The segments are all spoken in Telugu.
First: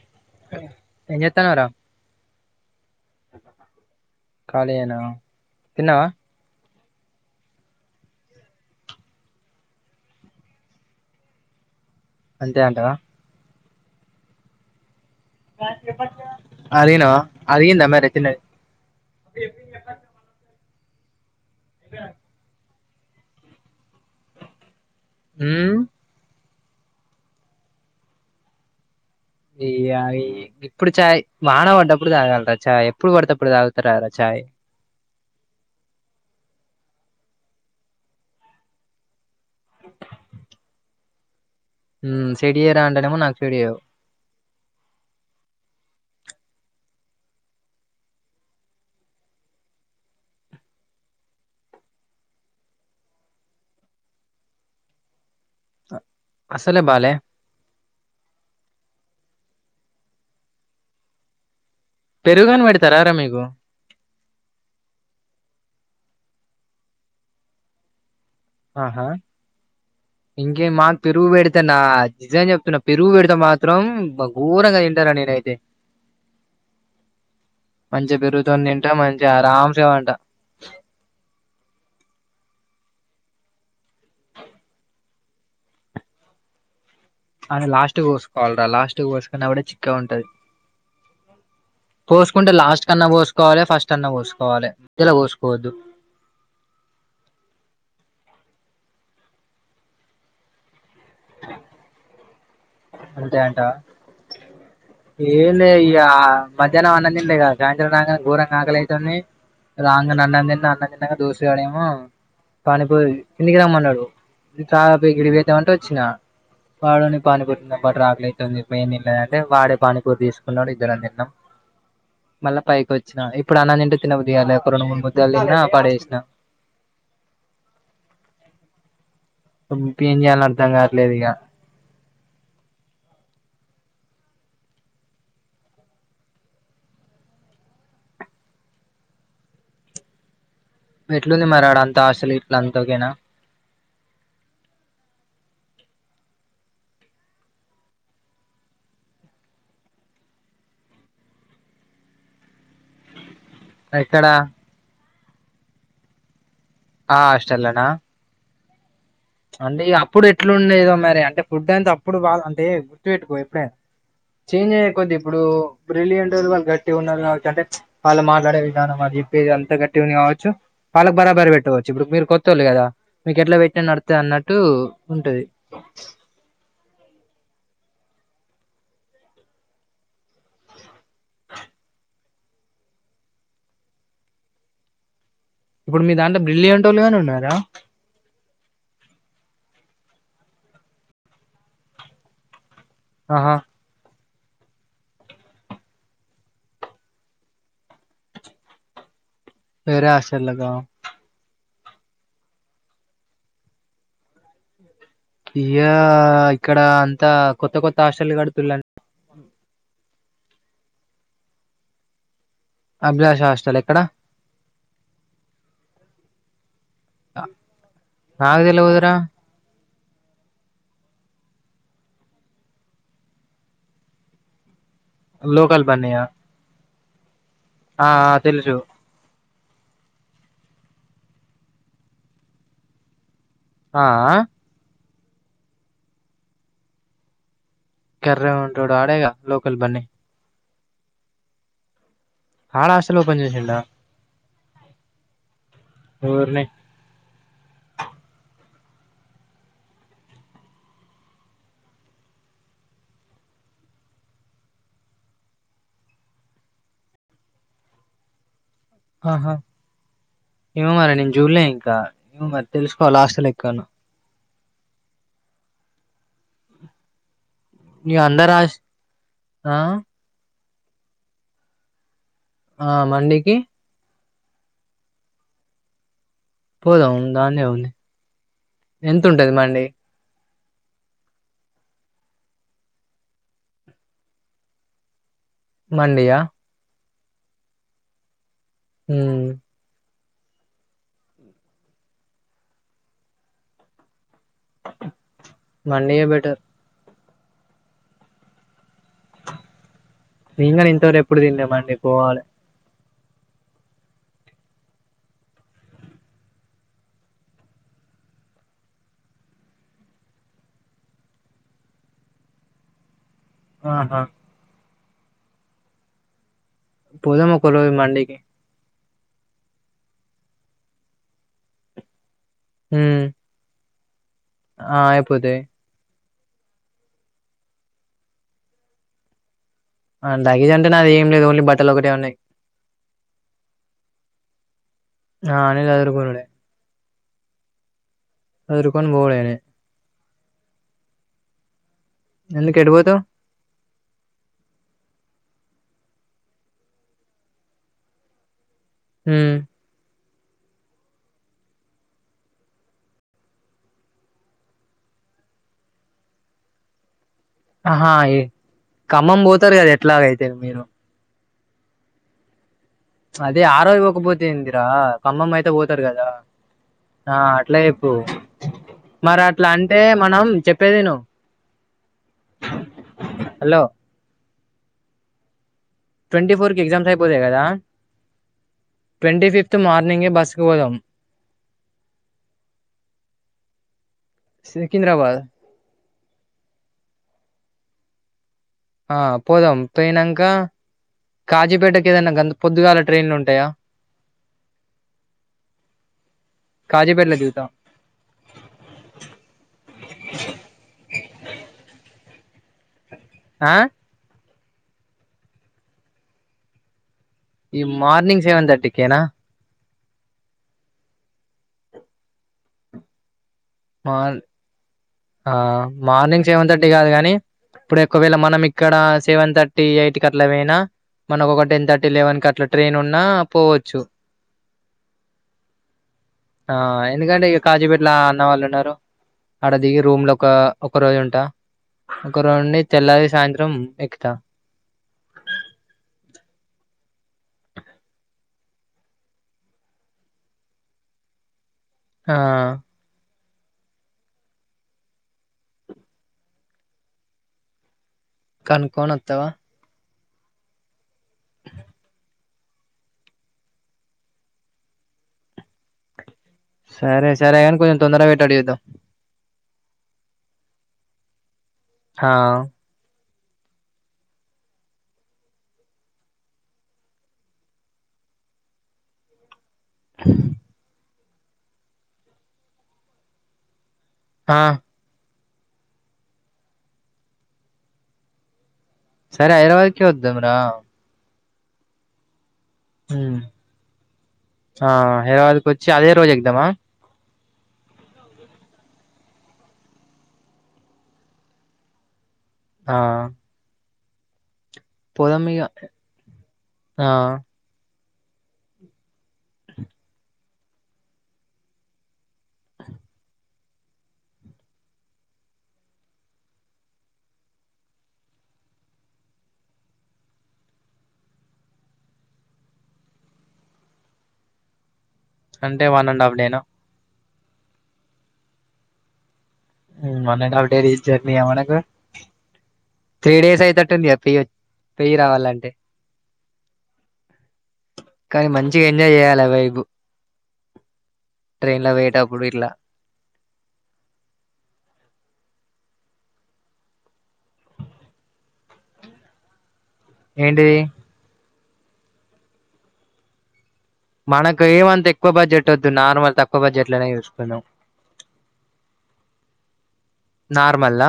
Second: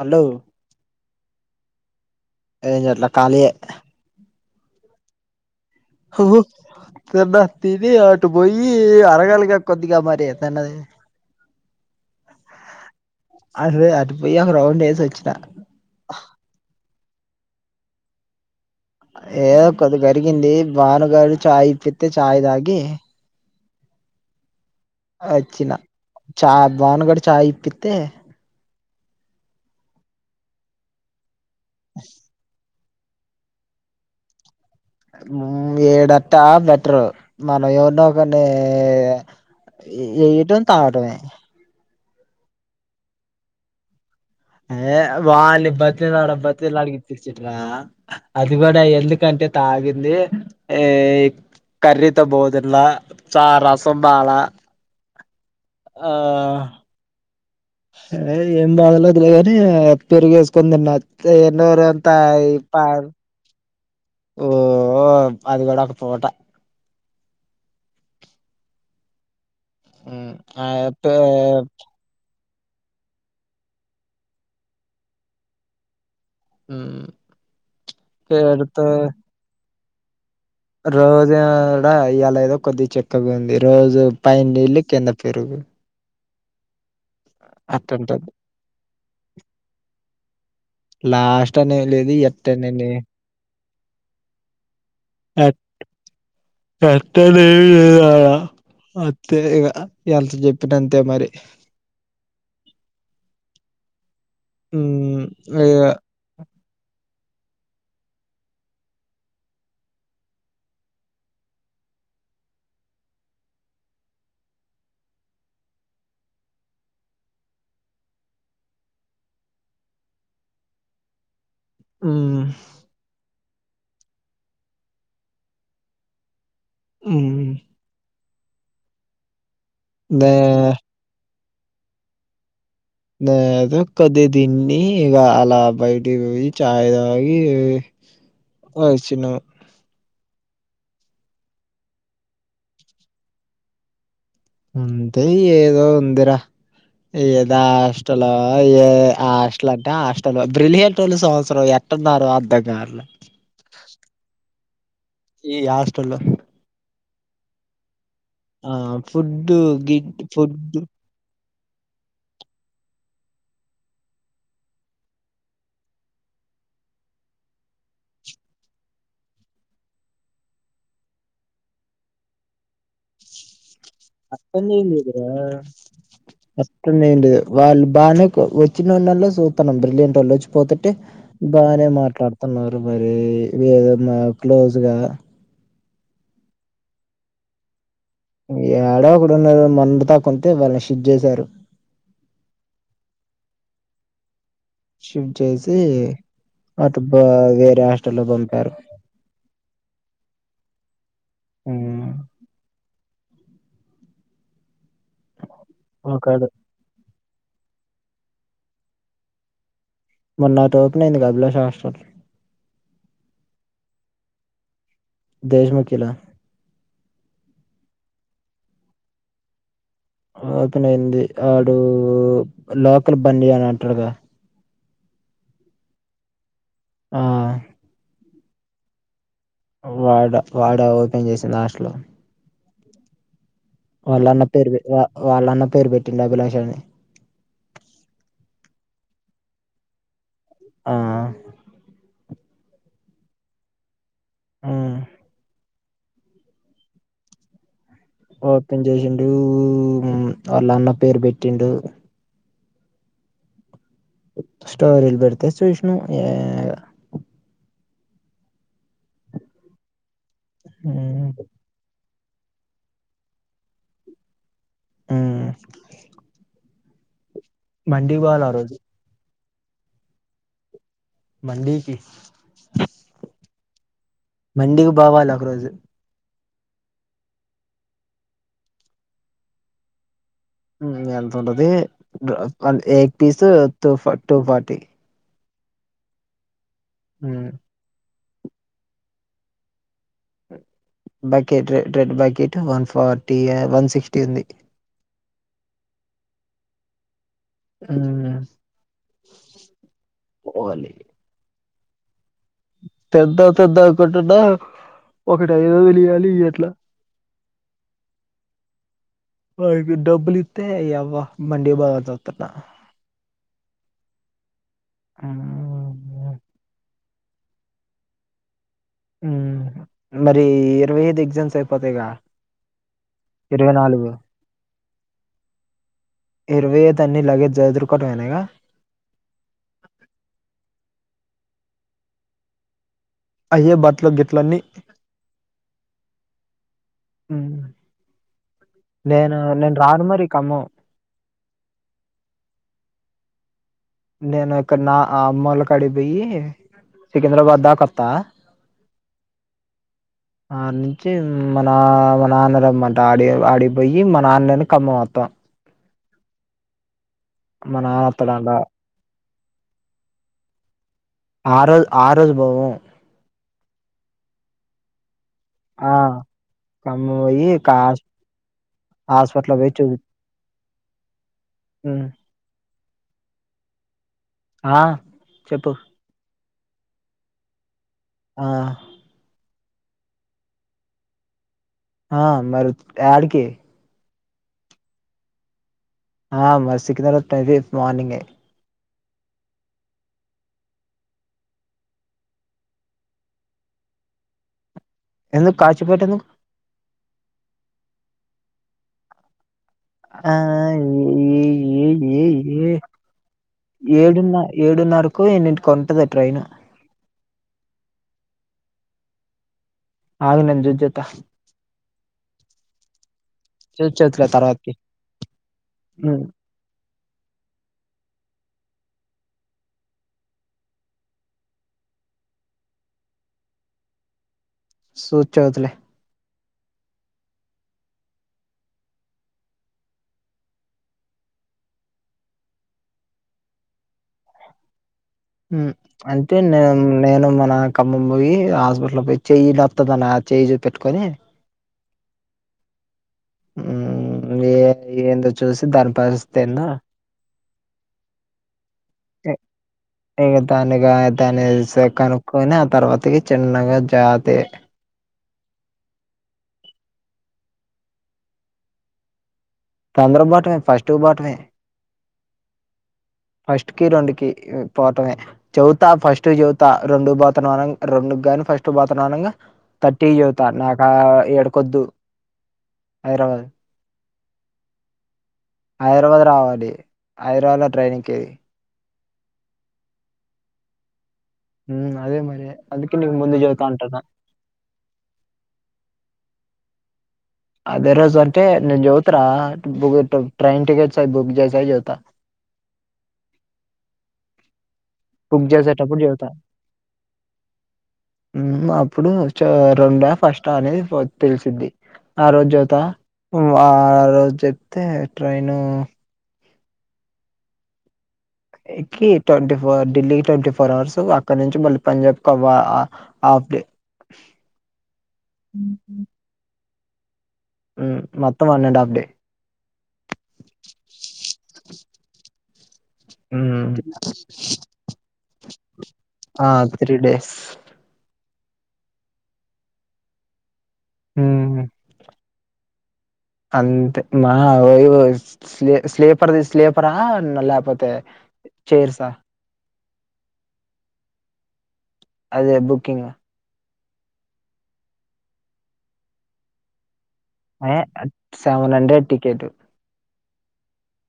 హలో ఏం చేత్తన్నారు ఏం చేయట్లా ఖాళీ యే ఖాళీ ఏ నా హో తి తిని అటు పోయి అరగాలిగా కొద్దిగా మరి తిన్నది అంతే అంటవా అరే అటుపోయి ఒక రౌండ్ వేసి వచ్చి అదనా అది ఇ మ రచన ఏదో కొది కరిగింది బానుగారు చాయ్ ఇప్పిత్తే చాయ్ తాగి వచ్చిన ఉమ్ చా బాను గాడు చాయ్ ఇప్పిత్తే ఈ అవి ఇప్పుడు చాయ్ వాన పడ్డప్పుడు తాగలరా చాయ్ ఎప్పుడు పడతే అప్పుడు తాగుతారా రా చాయ్ హ్మ్ ఈడట్టా బెటరు మనం ఎవర్నో ఒకర్ని ఇ ఇ ఇటోత్తే తాగటమే హ్మ్ చెడయే రా అంటనేమో నాకు చెడయవు ఏ వాలి బతిమిలాడి బతిమిలాడి ఇప్పిచింట్రా అది కూడా ఎందు కంటే అరే తాగింది ఏయ్ కర్రీ తో బాగా తిన్నా చా రసం బాలా ఆ అసలే బాలే అరే ఏం బాగా లేదులేగాని పెరుగు వేసుకోని తిన్నా అంతే ఇక నోరంతా అంతా పెరుగుగాని పాన్ పెడతారారా మీకు ఓ అది కూడా ఒక తోట ఆహా ఉమ్ ఆ ఇంకేమ్ మాకు పే పెరుగు పెడితన్నావా నిజం చెప్ చెప్తున్న పెరుగు పెడతే మాత్రం బ్బా ఘోరంగా తింటారా నేనైతే మ్ మంచి పెరుగుతోని పెడితే తింటాం మంచి ఆరాం సేవంట రోజు కూడా ఇయ్యాలా ఏదో కొద్ది చక్కగా ఉంది రోజు పైన నీళ్లు కింద పెరుగు [inaudible] అని లాస్ట్ అట్టుంటది పోసుకోవాలిరా లాస్ట్ పోసుకున్నప్పుడే చిక్కాగ ఉంటది లాస్ట్ అనేం లేదు పోసుకుంటే లాస్ట్ ఎట్టనేని కన్నా పోసుకోవాలి ఫస్ట్ అన్నా పోసుకోవాలి మధ్యలో అట్ పోసుకోవద్దు అంతేలే రా అంతే ఇగ ఎంత చెప్పినా అంతే మరి అంతే అంటావా ఏలే ఇగ మధ్యాహ్నం అన్నం తినలే గదా సాయంత్రం కాగానే ఘోరంగా ఆకలి అవుతుంది రాంగనే అన్నం తిన్న అన్నమ్ తిన్నంగా దోస్త్ గాడేమో పానీపూరి కిందికి రమ్మన్నాడు ఇట్రా ఈడికిపోయొద్దామంటే వచ్చినా వాడు పానీపూరి ని పట్టురా ఆకలైతుంది ఇప్పుడు ఏం తినలేదంటే వాడే పానీపూరు తీసుకున్నాడు ఇద్దరు తిన్నాం ఉమ్ మళ్ళా పైకి వచ్చినా ఇప్పుడు అన్నం తింటే తినబుద్ధి కాలే ఒక రెండు మూడు ముద్దలు తిన్నా ఆ పాడేసిన హ్మ్ ఇంకేం దే చేయాల్న అర్థమ్ కావట్లేదు ఇక నేను కొద్దిగా తిన్ని ఇగ అలా బయటకి పోయి చాయ్ తాగి వచ్చినాం ఎట్లుంది మరి ఆడంత హాస్టల్ ఇట్ల అంతా ఓకే నా అంతే ఏదో ఉందిరా ఏదా హాస్టల్ ఏ ఆ హాస్టల్ అంటే హాస్టల్ బ్రిలియంటోళ్లు సంవత్సరం ఎట్లున్నారు అర్థం కావట్లా? ఎక్కడ ఈ హస్టల్లో ఆ హాస్టల్లో నా ఆ ఫుడ్ అంటే గిడ్ అప్పుడు ఫుడ్ ఎట్లుండేదో మరి అంటే ఫుడ్ అంత అప్పుడు బాగా అంటే గుర్తుపెట్టుకో ఎప్పుడైనా చేంజ్ అయ్యే కొద్ది ఇప్పుడు బ్రిలియంట్ వాళ్ళు గట్టిగా ఉన్నారు కాబట్టి అంటే వాళ్ళు మాట్లాడే విధానం అది ఫీజు అంత కట్టిండవచ్చు. వాళ్ళు బరాబర్ పెట్టవచ్చు. ఇప్పుడు మీరు కొత్తోళ్లు కదా మీకు ఎట్లా పెట్టినా నడుత్తుంది. అట్లుందేందిరా బ్రో వస్తుందేంది వాళ్ళు బాగానే వచ్చినోళ్ళు అందరూ చూత్తాం అంటారు. నీలాంటి వాళ్లు వచ్చి పోతుంటే బాగానే మాట్లాడుతారు. మరి ఏదన్నా క్లోజ్ కదా ఇప్పుడు మీ దాంట్లో బ్రిలియంటోళ్లు గాని ఉన్నారా? యాడో ఒకడున్నాడు మొన్నటిదాకా ఉంటే ఇవాళ షిఫ్ట్ చేశారు. ఆహా షిఫ్ట్ చేసి అటు వేరే హాస్టల్లో పంపారు. వేరే హాస్టల్లో కా మ్ ఇయా ఒకడు ఇక్కడ అంతా కొత్త కొత్త హాస్టల్ కడుతున్నారు. మొన్న ఒకటి ఓపెన్ అయింది గా అభిలాష్ హాస్టల్. అభిలాష్ హాస్టల్ ఎక్కడ? దేశ్ ముఖిలో నాకు తెలవదు రా ఓపెన్ అయింది. వాడు లోకల్ బన్ని అంటాడుగా లోకల్ బన్నియా? ఆ ఆ తెలుసు వాడా, వాడా ఓపెన్ చేశాడు హాస్టల్. ఆ ఆ వాళ్ళన్న పేరు పెట్టిండు అభిలాష్ అని కర్రి గా ఉంటాడు ఆడేగా లోకల్ బన్ని. మ్ ఆడ హాస్టల్లో ఓపెన్ చేసిండా? మ్ ఎవర్ని ఓపన్ చేసిండు వాళ్ళ అన్న పేరు పెట్టిండు. స్టోరీలు పెడితే చూసిన యా ఆహా, ఏమో మరి మ్ నేను చూడలే ఇంకా నువ్వు మరి తెలుసుకోవాలా హాస్టల్ ఎక్కన్నో మ్ మండి ఇగ కి పోవాల అందరు ఆ హాస్ రోజు ఆ మండి కి ఆ మండికి మండికి పోవాల ఒక రోజు పోదాం. దాందేముంది ఎంత ఉంటుంది మండి. ఎంత ఉంటది ఎయిట్ పీస్ టూ ఫార్టీ. మండియా ఆ హమ్ bucket red bucket one forty ఆ వన్ సిక్స్టీ ఉంది మండియే బెటర్ హమ్ నేను కూడా ఇంతవరకు ఎప్పుడు తినలే మండి పోవాలే తెద్దం తెద్దం అనుకుంటున్న ఒకడు ఐదు వందలు ఇయ్యాలి ఇయట్ల వాడు డబ్బులు ఇత్తే నీఆవ్వ మాండి కి పోదామని చుత్తన ఆహా మ్ పోదాం ఒక రోజు మండి కి మ్ మరి ఇరవై ఐదు ఎగ్జామ్స్ అయిపోతాయిగా ఉమ్ ఇరవై నాలుగు ఆ అయిపోతయి ఇరవై ఐదు అన్ని లగేజ్ చదురుకోవటమేన ఇగ లగేజ్ అంటే నాది ఏం లేదు ఓన్లీ బట్టలు ఒక్కటే ఉన్నాయి అయ్యే బట్లో గిట్లో అన్ని ఆ అన్ని చదురుకునుడే మ్ హు సదురుకొని నేను పోవుడేనే నేను రాను మరి ఖమ్మం ఎందుకు ఎటు పోతవ్ నేను ఇక్కడ నా అమ్మొల్ల కాడి పోయి సికింద్రాబాద్ దాక వత్త మ్ ఆడి నుంచి మ నా మా నాన్న రమ్మంట ఆడి ఆడిపోయి మా నాన్న నేను ఖమ్మం వత్త త మా నాన్న ఆహా ఏ- వత్తడంట ఖమ్మం పోతరు కదా ఎట్లాగైతే మీరు ఆ రోజు ఆ రోజు పోము అదే ఆ రోజు పొకపోతే ఏందిరా ఖమ్మం అయితే ఆ పోతారు కదా ఖమ్మం ఆ పోయి కా అట్లా చెప్పు మరి హాస్పిటల్ అట్లా అంటే మనం చెప్పేది ఇను మ్ హలో ఆ చెప్పు ట్వంటీ ఫోర్ కి ఎగ్జామ్స్ అయిపోతాయి కదా ఆ ట్వంటీ ఫిఫ్త్ మార్నింగే బస్ కి పోదాం ఆ మరిప్పుడాడికి సికింద్రాబాద్ ఆ మరి సికింద్రాబాద్ కైతే మార్నింగే ఆ పోదాం పోయినాంక కాజీపేటకి ఏదన్నా గంత పొద్దుగాల ట్రైన్లు ఉంటయా ఎందుకి కాచిపేటను కాజీపేటలో దిగుతాం ఆ ఏ ఏ ఏ ఏ ఆ ఏడున్న ఏడున్నరకో ఎన్నింటికో ఉంటది ట్రైన్ ఈ మార్నింగ్ సెవెన్ తర్టీకేనా ఆగు నేను చూసి చెబుతా చెప్తాలే మార్ తర్వాతకి ఆ ఉమ్ మార్నింగ్ సెవెన్ థర్టీ కాదు కాన్ నే ఇప్పుడు ఎక్కువేళ మనం ఇక్కడ సెవెన్ థర్టీ ఎయిట్ కి అట్లా పోయినా మనకు ఒక టెన్ థర్టీ లెవెన్ కి అట్లా ట్రైన్ ఉన్నా పోవచ్చు సూ చౌతులే ఆ ఎందుకంటే ఇగ కాజీపేటల అన్నవాళ్ళు న్నారు ఆడ దిగి రూమ్ లో ఒక ఒక రోజు ఉంటా ఒక రోజు ఉండి తెల్లాలి సాయంత్రం ఎక్కుతా ఉమ్ అంటే నే నేను మన కమ్మం పోయి హాస్పిటల్ పో చెయ్యి నత్తదన చేయి చూపెట్టుకొని ఆ ఉమ్ ఏ ఏందో చూసి దాని పరిస్థితిదేందో కనుకొని వత్తవా ఇక దానిగా దాని సే కనుక్కకోని ఆ తర్వాతకి చిన్నగా జాతి సరే సరే కానీ కొంచం తొందరాగ పెట్టేలా చూద్దాం తొందర బోటమే ఫస్ట్ బాటమే హా ఫస్ట్ కి రెండు కి పోటమే చవితా ఫస్ట్ చవితా రెండు పోతాన్నా రెండు గాని ఫస్ట్ పోతనిగా థర్టీ చదుతా నాకా ఏడకొద్దు హైదరాబాద్ ఆ హైదరాబాద్ రావాలి హైదరావాద్ లో ట్రైన్ ఎక్కేయి సరే హైదరాబాద్ కే వద్దాం రా ఉమ్ అదే మరి అందుకే నువ్వు ముందు ఉమ్ జవితా అంటానా ఆ హైదరాబాద్కి వచ్చి అదే రోజు ఎక్కుదామా అదే రోజు అంటే నేన్ చోపుత రా [unintelligible] ట్రైన్ టికెట్స్యి బుక్ చేసా అని చోపుత ఆ పోదాం బుక్ ఇగ చేసేటప్పుడు చోపుత ఆ ఉమ్ అప్పుడు చ రెండా ఫస్ట్ అనేది ప తెలిసింది ఆ రోజు చోపుత ఉమ్ ఆ రోజు చెప్తే ట్రైను ఎక్కి twenty four Delhi twenty four hours అక్కడ నుంచి మళ్ళీ పంజాబ్ వ అంతే అంటే వన్ అండ్ హాఫ్ డే నా ఉమ్ మొత్తం one and half day one and half day journey మనకు త్రీ డేస్ హ్మ్. అయితట్టు ఉందిగా పోయ్ పోయి రావాలంటే ఆ త్రీ డేస్ కానీ మంచిగా ఎంజాయ్ చేయ్యాల వెబ్ హ్మ్. ట్రెయిన్ లో పోయేటప్పుడు ఇట్ల అంతే మా ఓహ్ స్లీ స్లీపర్ది స్లీపరా లేకపోతే చేరుసా ఏంటి అదే బుకింగ్ మనకేం అంత ఎక్కువ బడ్జెట్ వద్దు నార్మల్ తక్కువ బడ్జెట్ లోనే చూస్ ఏ సెవెన్ హండ్రెడ్ టికేటు నార్మల్ దా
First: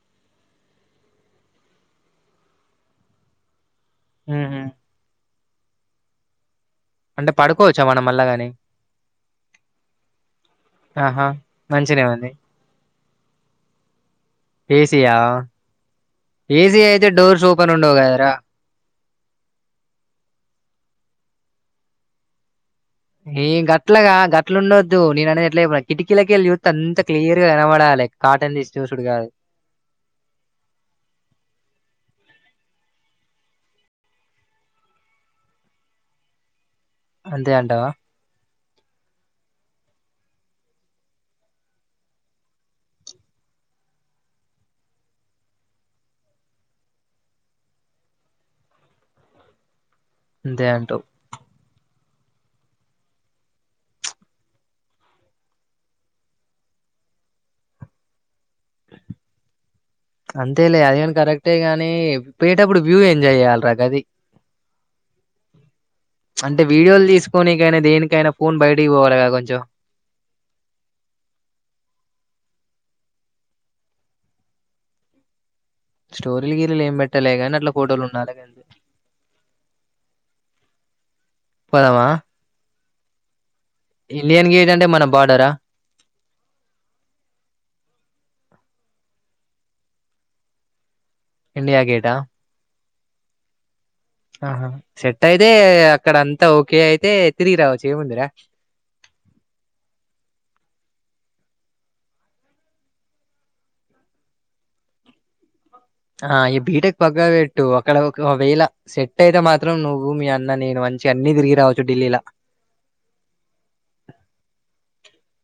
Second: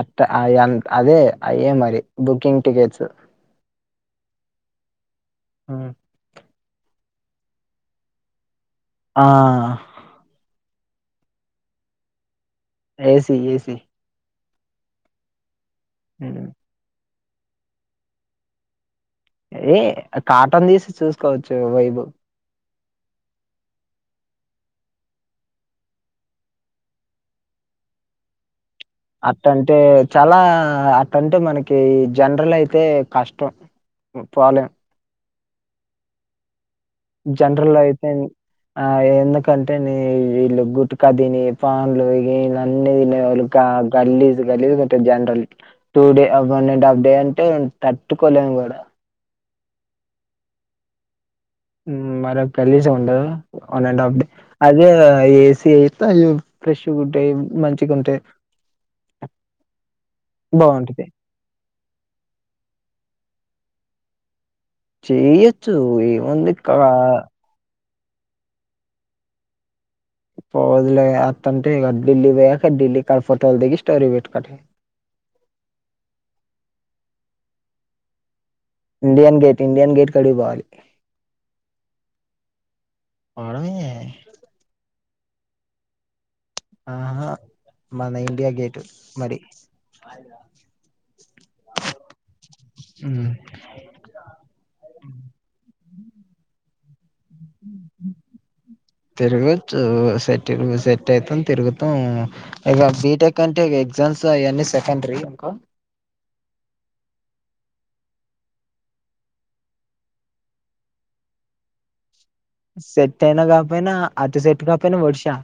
అట్ట అంత అదే అయే మరి బుకింగ్ టికెట్స్ ముహు ఆ అంటే పడుకోవచ్చా మనం మళ్ళగానీ ఆ ఆహా మంచినే ఉంది ఏసి ఏసి ఏసి ఆ హ్మ్. ఏసి అయితే డోర్స్ ఓపెన్ ఉండవు కదరా ఏ కాటన్ తీసి చూసుకోవచ్చు వైబు ఏ గట్లగాదు గట్లుండద్దు నేననేది ఎట్ల కిటికీలకెళ్ళి చూస్తే అంత క్లియర్ గా కనబడాల్ లైక్ కాటన్ చూసుడు కాదు అట్టంటే చాలా అట్టంటే మనకి జనరల్ అయితే అయితే కష్టం పోలెం అంతే జనరల్ లో అంటావా అయితేనే ఆ ఎందుకంటే నీ వీళ్ళు గుట్కా తిని పాన్లు గీన్లు అన్ని తినేది వాళ్ళు గలీజ్ గలీజ్ ఉంటాయ్ general two day one and half day అంటే తట్టుకోలేము కూడా అ అంతే అంటావ్ మరొ గలీజ్ ఉండదు వన్ అండ్ ఆఫ్ డే అదే ఏసి అయితే షూట్ వైబ్ మంచిగుంటే అంతేలే బావుంటది. అదిగాని కరెక్టే గాని పోయేటప్పుడు వ్యూ ఎంజాయ్ చెయాల ప్రగది చేయొచ్చు ఏముంది అంటే కా వీడియోలు తీసుకోనికైనా దేనికి గయినా ఫోన్ బయటకి పోవాల గదా కొంచెం పో వదిలే అట్టటాంటే ఇగ ఢిల్లీ కి పోయాక ఢిల్లీ కాడ ఫోటోలు దిగి స్టోరీ పెట్టుకో అట్టా స్టోరీలు గీరిలు ఏం పెట్టాలె గాని అట్లా ఫోటోలు ఉండాల కదా ఇండియన్ గేట్ ఇండియన్ గేట్ కాడికి పో ఆడికి పోదమా పొడమే ఇండియన్ గేట్ అంటే మన బార్డరా ఆహా మన ఇండియా గేట్ మరి ఇండియా గేటా ము ఆహా సెట్ అయితే అక్కడ అంతా ఓకే అయితే తిరిగి రావచ్చు ఏముందిరా తిరగచ్చు సెట్ సె సెట్ అయితే తిరుగుతాం ఇక బీటెక్ అంటే ఎగ్జామ్స్ అవన్నీ సెకండరీ ఇంకా ఆ ఈ బీటెక్ పక్కకు పెట్టు అక్కడ ఒకవేళ సెట్ అయితే మాత్రం నువ్వు మీ అన్న నేను మంచి అన్ని అన్ని తిరిగి రావచ్చు ఢిల్లీలా సెట్ అయినా కాకపోయినా అతి సెట్ కాకపోయినా వడిషా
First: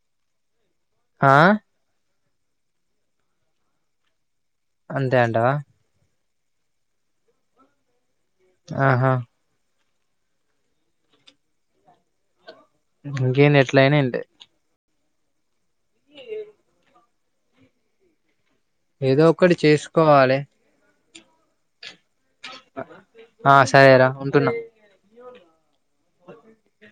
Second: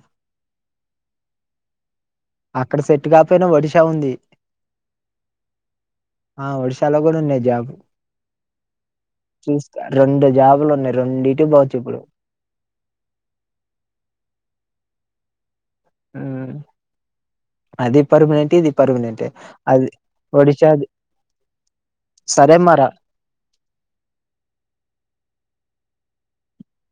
ఆ అక్కడ సెట్ కాపోయినా ఒడిషా ఉంది అంతే అంటావా ఆ ఒడిశాలో కూడా ఉన్నాయ్ జాబు ఆహా రెండు జాబులు ఉన్నాయి రెండిటి పోవచ్చు ఇప్పుడు ఇంకేంది ఎట్లయినా ఏంటే ఉమ్ అది పర్మినెంట్ ఇది ఏదో పర్మినెంట్ ఒకటి అది చేసుకోవాలి ఒడిశాది సరే మరా ఆ సరేరా ఉంటున్నా ఓకే [inaudible]